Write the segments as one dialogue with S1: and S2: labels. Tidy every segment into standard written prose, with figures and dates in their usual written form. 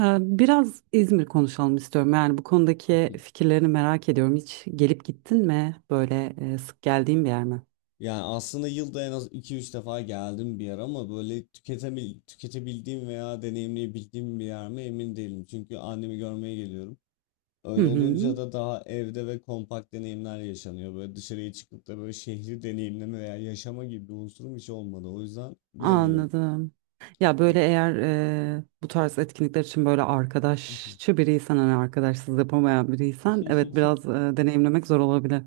S1: Biraz İzmir konuşalım istiyorum. Yani bu konudaki fikirlerini merak ediyorum. Hiç gelip gittin mi? Böyle sık geldiğin bir yer mi?
S2: Yani aslında yılda en az iki üç defa geldim bir yer ama böyle tüketebildiğim veya deneyimleyebildiğim bir yer mi emin değilim. Çünkü annemi görmeye geliyorum.
S1: Hı
S2: Öyle
S1: hı.
S2: olunca da daha evde ve kompakt deneyimler yaşanıyor. Böyle dışarıya çıkıp da böyle şehri deneyimleme veya yaşama gibi bir unsurum hiç olmadı. O yüzden bilemiyorum.
S1: Anladım. Ya böyle eğer bu tarz etkinlikler için böyle arkadaşçı biriysen hani arkadaşsız yapamayan biriysen evet biraz deneyimlemek zor olabilir.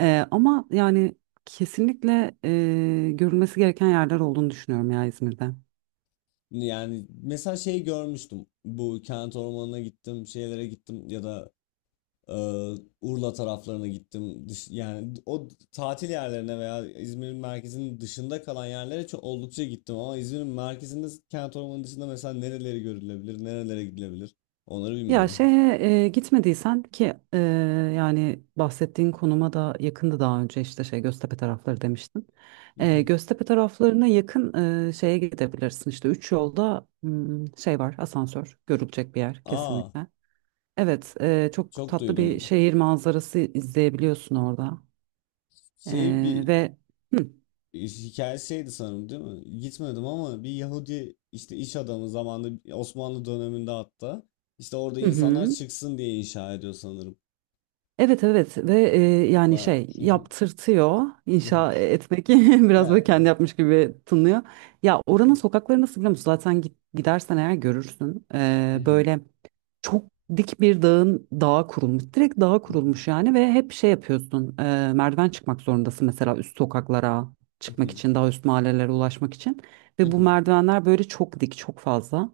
S1: Ama yani kesinlikle görülmesi gereken yerler olduğunu düşünüyorum ya İzmir'de.
S2: Yani mesela şey görmüştüm. Bu kent ormanına gittim, şeylere gittim ya da Ee, Urla taraflarına gittim. Yani o tatil yerlerine veya İzmir'in merkezinin dışında kalan yerlere çok oldukça gittim ama İzmir'in merkezinde kent ormanı dışında mesela nereleri görülebilir, nerelere gidilebilir onları
S1: Ya
S2: bilmiyorum.
S1: şeye gitmediysen ki yani bahsettiğin konuma da yakındı daha önce işte şey Göztepe tarafları demiştin. Göztepe taraflarına yakın şeye gidebilirsin işte üç yolda, şey var, asansör, görülecek bir yer
S2: Aa,
S1: kesinlikle. Evet, çok
S2: çok
S1: tatlı bir
S2: duydum.
S1: şehir manzarası izleyebiliyorsun orada.
S2: Şey bir
S1: Ve hı,
S2: hikaye şeydi sanırım değil mi? Gitmedim ama bir Yahudi işte iş adamı zamanında Osmanlı döneminde hatta işte orada insanlar
S1: hı.
S2: çıksın diye inşa ediyor sanırım.
S1: Evet evet, ve yani
S2: Ba-
S1: şey yaptırtıyor inşa etmek. Biraz
S2: Ya.
S1: böyle kendi yapmış gibi tınlıyor. Ya oranın sokakları nasıl biliyor musun? Zaten gidersen eğer görürsün. Böyle çok dik bir dağın, dağa kurulmuş, direkt dağa
S2: Hı hı,
S1: kurulmuş yani, ve hep şey yapıyorsun, merdiven çıkmak zorundasın mesela üst sokaklara
S2: hı
S1: çıkmak
S2: hı,
S1: için, daha üst mahallelere ulaşmak için, ve bu
S2: hı.
S1: merdivenler böyle çok dik, çok fazla.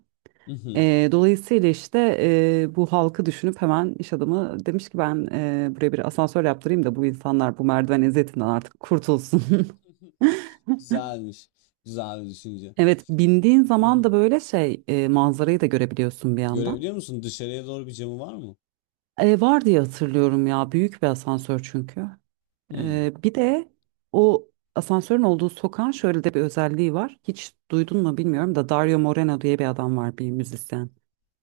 S1: Dolayısıyla işte bu halkı düşünüp hemen iş adamı demiş ki ben buraya bir asansör yaptırayım da bu insanlar bu merdiven eziyetinden artık kurtulsun.
S2: Güzelmiş. Güzel bir düşünce.
S1: Evet, bindiğin
S2: Hı.
S1: zaman da böyle şey, manzarayı da görebiliyorsun bir yandan.
S2: Görebiliyor musun? Dışarıya doğru bir camı var mı?
S1: Var diye hatırlıyorum, ya büyük bir asansör çünkü.
S2: Hı
S1: Bir de o asansörün olduğu sokağın şöyle de bir özelliği var. Hiç duydun mu bilmiyorum da, Dario Moreno diye bir adam var, bir müzisyen.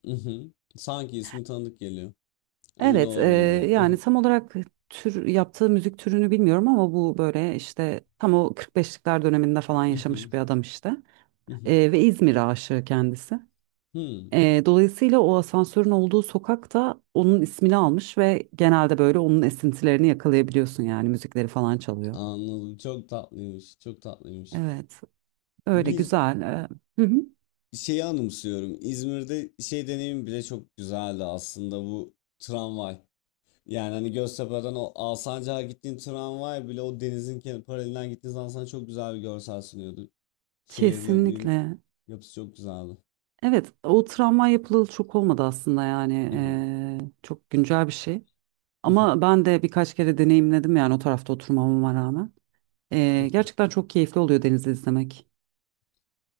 S2: hı. Sanki ismi tanıdık geliyor. Emin
S1: Evet,
S2: olamadım ama. Hı
S1: yani
S2: hı,
S1: tam olarak yaptığı müzik türünü bilmiyorum ama bu böyle işte tam o 45'likler döneminde falan
S2: hı hı.
S1: yaşamış bir adam işte. Ve İzmir aşığı kendisi. Dolayısıyla o asansörün olduğu sokak da onun ismini almış, ve genelde böyle onun esintilerini yakalayabiliyorsun, yani müzikleri falan çalıyor.
S2: Anladım. Çok tatlıymış. Çok tatlıymış.
S1: Evet, öyle
S2: Biz
S1: güzel. Hı hı,
S2: şeyi anımsıyorum. İzmir'de şey deneyim bile çok güzeldi aslında bu tramvay. Yani hani Göztepe'den o Alsancak'a gittiğin tramvay bile o denizin paralelinden gittiğin zaman sana çok güzel bir görsel sunuyordu. Şehirlerin uyum
S1: kesinlikle.
S2: yapısı çok güzeldi.
S1: Evet, o travma yapılalı çok olmadı aslında, yani
S2: Hı hı,
S1: çok güncel bir şey.
S2: hı hı,
S1: Ama ben de birkaç kere deneyimledim, yani o tarafta oturmamama rağmen.
S2: hı hı.
S1: Gerçekten çok keyifli oluyor denizi izlemek.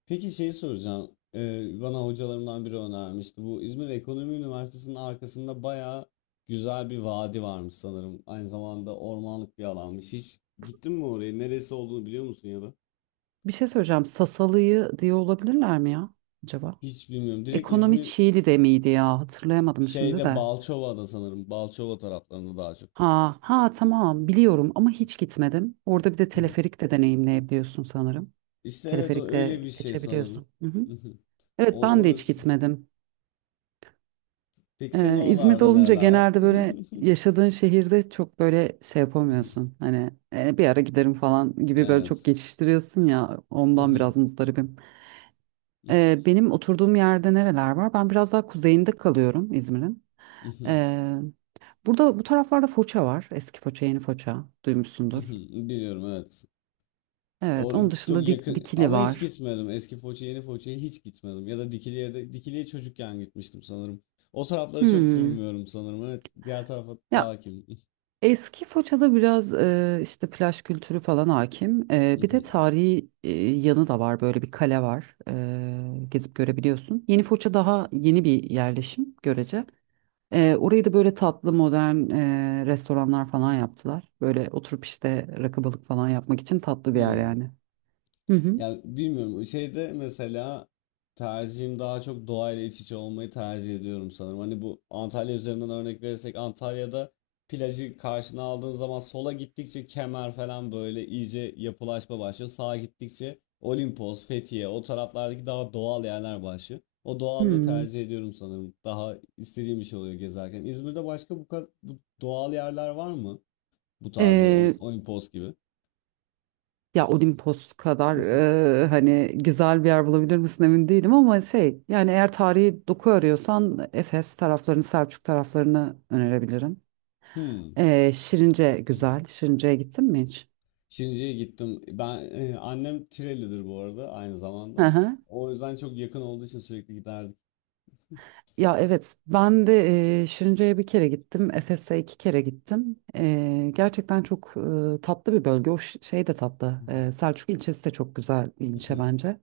S2: Peki şeyi soracağım. Bana hocalarımdan biri önermişti. Bu İzmir Ekonomi Üniversitesi'nin arkasında bayağı güzel bir vadi varmış sanırım. Aynı zamanda ormanlık bir alanmış. Hiç gittin mi oraya? Neresi olduğunu biliyor musun ya da?
S1: Bir şey söyleyeceğim. Sasalı'yı diye olabilirler mi ya acaba?
S2: Hiç bilmiyorum. Direkt
S1: Ekonomi
S2: İzmir
S1: Çiğli de miydi ya? Hatırlayamadım şimdi
S2: şeyde
S1: de.
S2: Balçova'da sanırım. Balçova taraflarında daha çok.
S1: Ha ha, tamam biliyorum ama hiç gitmedim. Orada bir de
S2: Hı hı.
S1: teleferik de deneyimleyebiliyorsun sanırım.
S2: İşte evet o
S1: Teleferikle
S2: öyle bir şey sanırım.
S1: geçebiliyorsun. Hı hı.
S2: Hı hı.
S1: Evet,
S2: O
S1: ben de hiç
S2: orası.
S1: gitmedim.
S2: Peki senin
S1: İzmir'de
S2: oralarda
S1: olunca
S2: nereler var?
S1: genelde böyle yaşadığın şehirde çok böyle şey yapamıyorsun. Hani bir ara giderim" falan gibi böyle çok
S2: Evet.
S1: geçiştiriyorsun ya, ondan
S2: Mhm,
S1: biraz muzdaribim. Benim oturduğum yerde nereler var? Ben biraz daha kuzeyinde kalıyorum İzmir'in.
S2: mhm,
S1: Ee, Burada bu taraflarda Foça var. Eski Foça, yeni Foça duymuşsundur.
S2: mhm. Biliyorum evet.
S1: Evet, onun dışında
S2: Çok yakın
S1: Dikili
S2: ama hiç
S1: var.
S2: gitmedim. Eski Foça, yeni Foça'ya hiç gitmedim. Ya da Dikili'ye çocukken gitmiştim sanırım. O tarafları çok
S1: Hmm.
S2: bilmiyorum sanırım. Evet, diğer tarafa daha
S1: Ya
S2: hakim.
S1: Eski Foça'da biraz işte plaj kültürü falan hakim. Bir de tarihi yanı da var. Böyle bir kale var. Gezip görebiliyorsun. Yeni Foça daha yeni bir yerleşim görece. Orayı da böyle tatlı modern restoranlar falan yaptılar. Böyle oturup işte rakı balık falan yapmak için tatlı bir yer yani. Hı hı.
S2: Ya bilmiyorum şeyde mesela tercihim daha çok doğayla iç içe olmayı tercih ediyorum sanırım. Hani bu Antalya üzerinden örnek verirsek Antalya'da plajı karşına aldığın zaman sola gittikçe Kemer falan böyle iyice yapılaşma başlıyor. Sağa gittikçe Olimpos, Fethiye o taraflardaki daha doğal yerler başlıyor. O doğallığı
S1: Hmm.
S2: tercih ediyorum sanırım. Daha istediğim bir şey oluyor gezerken. İzmir'de başka bu kadar bu doğal yerler var mı? Bu tarz böyle Olimpos gibi.
S1: Ya Olimpos kadar hani güzel bir yer bulabilir misin emin değilim, ama şey yani eğer tarihi doku arıyorsan Efes taraflarını, Selçuk taraflarını önerebilirim.
S2: Hmm.
S1: Şirince güzel. Şirince'ye gittin mi hiç?
S2: Şirince'ye gittim. Ben annem Tireli'dir bu arada aynı
S1: Hı
S2: zamanda.
S1: hı.
S2: O yüzden çok yakın olduğu için sürekli giderdik.
S1: Ya evet, ben de Şirince'ye bir kere gittim. Efes'e iki kere gittim. Gerçekten çok tatlı bir bölge. O şey de tatlı. Selçuk ilçesi de çok güzel bir ilçe bence.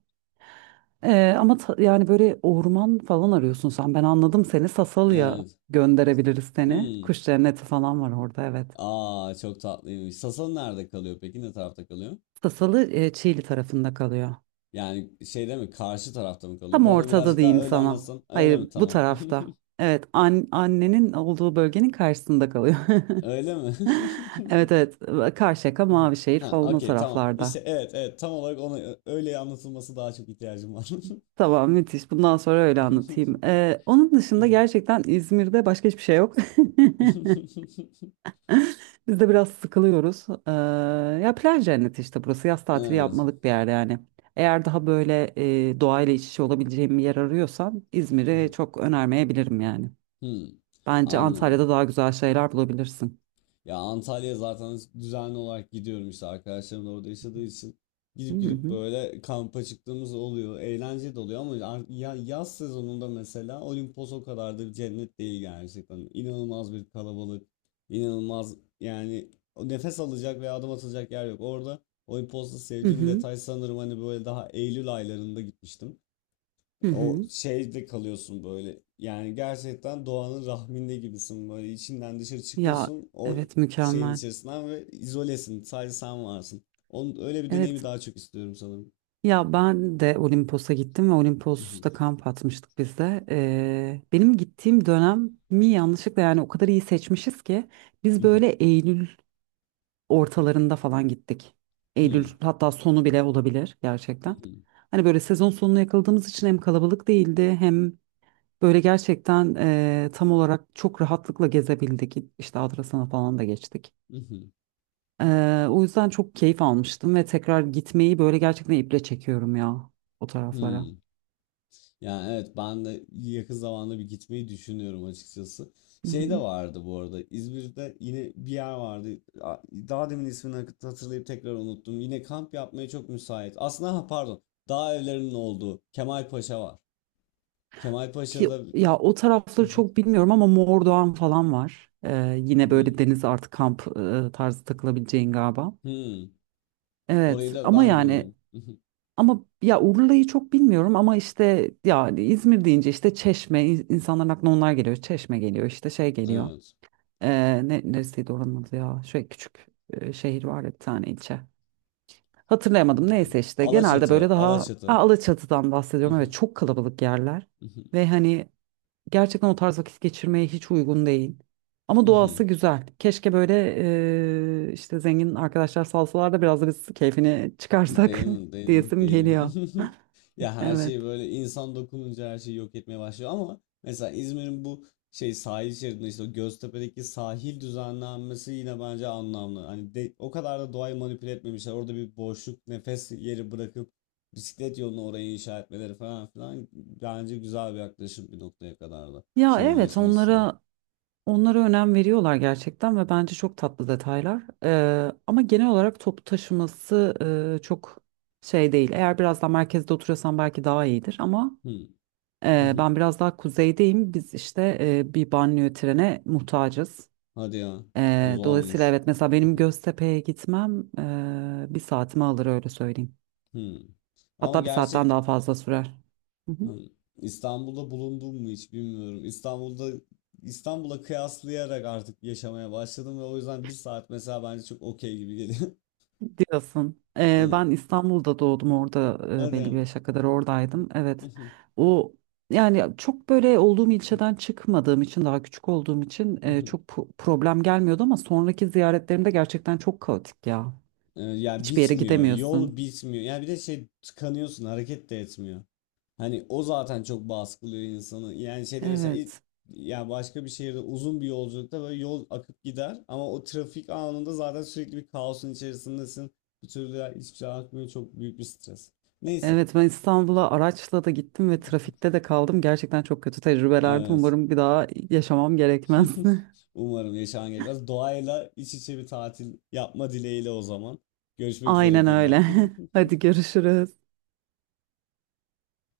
S1: Ama yani böyle orman falan arıyorsun sen. Ben anladım seni. Sasalı'ya
S2: Evet.
S1: gönderebiliriz seni.
S2: Hmm.
S1: Kuş cenneti falan var orada, evet.
S2: Aa çok tatlıymış. Sasan nerede kalıyor peki? Ne tarafta kalıyor?
S1: Sasalı Çiğli tarafında kalıyor.
S2: Yani şeyde mi? Karşı tarafta mı kalıyor?
S1: Tam
S2: Bana
S1: ortada
S2: birazcık daha
S1: diyeyim
S2: öyle
S1: sana.
S2: anlatsan. Öyle
S1: Hayır,
S2: mi?
S1: bu
S2: Tamam.
S1: tarafta. Evet, annenin olduğu bölgenin karşısında kalıyor.
S2: Öyle mi?
S1: Evet evet, Karşıyaka, Mavişehir
S2: Ha,
S1: falan o
S2: okey tamam.
S1: taraflarda.
S2: İşte evet, evet, tam olarak ona öyle anlatılması daha çok ihtiyacım var.
S1: Tamam, müthiş, bundan sonra öyle anlatayım. Onun dışında gerçekten İzmir'de başka hiçbir şey yok. Biz de biraz sıkılıyoruz. Ya plaj cenneti, işte burası yaz tatili
S2: Evet.
S1: yapmalık bir yer yani. Eğer daha böyle doğayla iç içe olabileceğim bir yer arıyorsan İzmir'i çok önermeyebilirim yani.
S2: Hmm.
S1: Bence Antalya'da
S2: Anladım.
S1: daha güzel şeyler bulabilirsin.
S2: Ya Antalya zaten düzenli olarak gidiyorum işte arkadaşlarım da orada yaşadığı için.
S1: Hı
S2: Gidip gidip
S1: hı.
S2: böyle kampa çıktığımız oluyor. Eğlenceli de oluyor ama ya yaz sezonunda mesela Olimpos o kadar da bir cennet değil gerçekten. İnanılmaz bir kalabalık. İnanılmaz yani o nefes alacak veya adım atılacak yer yok. Orada Olimpos'ta
S1: Hı
S2: sevdiğim
S1: hı.
S2: detay sanırım hani böyle daha Eylül aylarında gitmiştim.
S1: Hı
S2: O
S1: hı.
S2: şeyde kalıyorsun böyle. Yani gerçekten doğanın rahminde gibisin böyle. İçinden dışarı
S1: Ya
S2: çıkıyorsun o
S1: evet,
S2: şeyin
S1: mükemmel.
S2: içerisinden ve izolesin. Sadece sen varsın. Onun öyle bir deneyimi
S1: Evet.
S2: daha çok istiyorum sanırım.
S1: Ya ben de Olimpos'a gittim ve Olimpos'ta kamp atmıştık biz de. Benim gittiğim dönem mi yanlışlıkla, yani o kadar iyi seçmişiz ki biz böyle Eylül ortalarında falan gittik. Eylül, hatta sonu bile olabilir gerçekten. Hani böyle sezon sonuna yakaladığımız için hem kalabalık değildi hem böyle gerçekten tam olarak çok rahatlıkla gezebildik. İşte Adrasan'a falan da geçtik. O yüzden çok keyif almıştım ve tekrar gitmeyi böyle gerçekten iple çekiyorum ya o taraflara.
S2: Yani evet, ben de yakın zamanda bir gitmeyi düşünüyorum açıkçası.
S1: Hı
S2: Şey de
S1: hı.
S2: vardı bu arada, İzmir'de yine bir yer vardı. Daha demin ismini hatırlayıp tekrar unuttum. Yine kamp yapmaya çok müsait. Aslında ha, pardon, dağ evlerinin olduğu Kemalpaşa var. Kemalpaşa'da.
S1: Ya o tarafları çok bilmiyorum ama Mordoğan falan var. Yine
S2: Hmm,
S1: böyle deniz artı kamp, tarzı takılabileceğin galiba.
S2: hmm.
S1: Evet
S2: Orayı da
S1: ama
S2: ben
S1: yani,
S2: bilmiyordum.
S1: ama ya Urla'yı çok bilmiyorum ama işte yani İzmir deyince işte Çeşme, insanların aklına onlar geliyor. Çeşme geliyor, işte şey geliyor.
S2: Evet.
S1: Neresiydi oranın adı ya? Şöyle küçük şehir var ya, bir tane ilçe. Hatırlayamadım, neyse
S2: Hangi-
S1: işte, genelde böyle
S2: Alaçatı,
S1: daha, aa,
S2: Alaçatı.
S1: Alaçatı'dan bahsediyorum. Evet, çok kalabalık yerler ve hani gerçekten o tarz vakit geçirmeye hiç uygun değil. Ama doğası güzel. Keşke böyle işte zengin arkadaşlar salsalar da biraz da biz keyfini çıkarsak,
S2: Değil mi? Değil mi?
S1: diyesim
S2: Değil
S1: geliyor.
S2: mi? Ya her
S1: Evet.
S2: şey böyle insan dokununca her şeyi yok etmeye başlıyor, ama mesela İzmir'in bu şey sahil şeridinde işte o Göztepe'deki sahil düzenlenmesi yine bence anlamlı. Hani o kadar da doğayı manipüle etmemişler. Orada bir boşluk, nefes yeri bırakıp bisiklet yolunu oraya inşa etmeleri falan filan bence güzel bir yaklaşım bir noktaya kadar da
S1: Ya evet,
S2: şehirleşme açısından.
S1: onlara önem veriyorlar gerçekten ve bence çok tatlı detaylar. Ama genel olarak toplu taşıması çok şey değil. Eğer biraz daha merkezde oturuyorsan belki daha iyidir, ama
S2: Hı.
S1: ben biraz daha kuzeydeyim. Biz işte bir banliyö trene muhtacız.
S2: Hadi ya. O
S1: Dolayısıyla
S2: zormuş.
S1: evet, mesela benim Göztepe'ye gitmem bir saatimi alır, öyle söyleyeyim.
S2: Hı. Ama
S1: Hatta bir saatten
S2: gerçi.
S1: daha fazla sürer.
S2: Hı. İstanbul'da bulundum mu hiç bilmiyorum. İstanbul'a kıyaslayarak artık yaşamaya başladım ve o yüzden bir saat mesela bence çok okey gibi geliyor.
S1: Diyorsun.
S2: Evet.
S1: Ben İstanbul'da doğdum, orada belli bir
S2: Hadi.
S1: yaşa kadar oradaydım. Evet. O, yani çok böyle olduğum ilçeden çıkmadığım için, daha küçük olduğum için çok problem gelmiyordu, ama sonraki ziyaretlerimde gerçekten çok kaotik ya.
S2: Ya
S1: Hiçbir yere
S2: bitmiyor. Yol
S1: gidemiyorsun.
S2: bitmiyor. Yani bir de şey, tıkanıyorsun. Hareket de etmiyor. Hani o zaten çok baskılıyor insanı. Yani şeyde mesela
S1: Evet.
S2: ya başka bir şehirde uzun bir yolculukta böyle yol akıp gider ama o trafik anında zaten sürekli bir kaosun içerisindesin. Bir türlü ya, hiçbir şey akmıyor. Çok büyük bir stres. Neyse.
S1: Evet, ben İstanbul'a araçla da gittim ve trafikte de kaldım. Gerçekten çok kötü tecrübelerdi.
S2: Evet.
S1: Umarım bir daha yaşamam gerekmez.
S2: Umarım yaşaman gerekmez. Doğayla iç içe bir tatil yapma dileğiyle o zaman. Görüşmek üzere
S1: Aynen
S2: diyeyim ben.
S1: öyle. Hadi görüşürüz.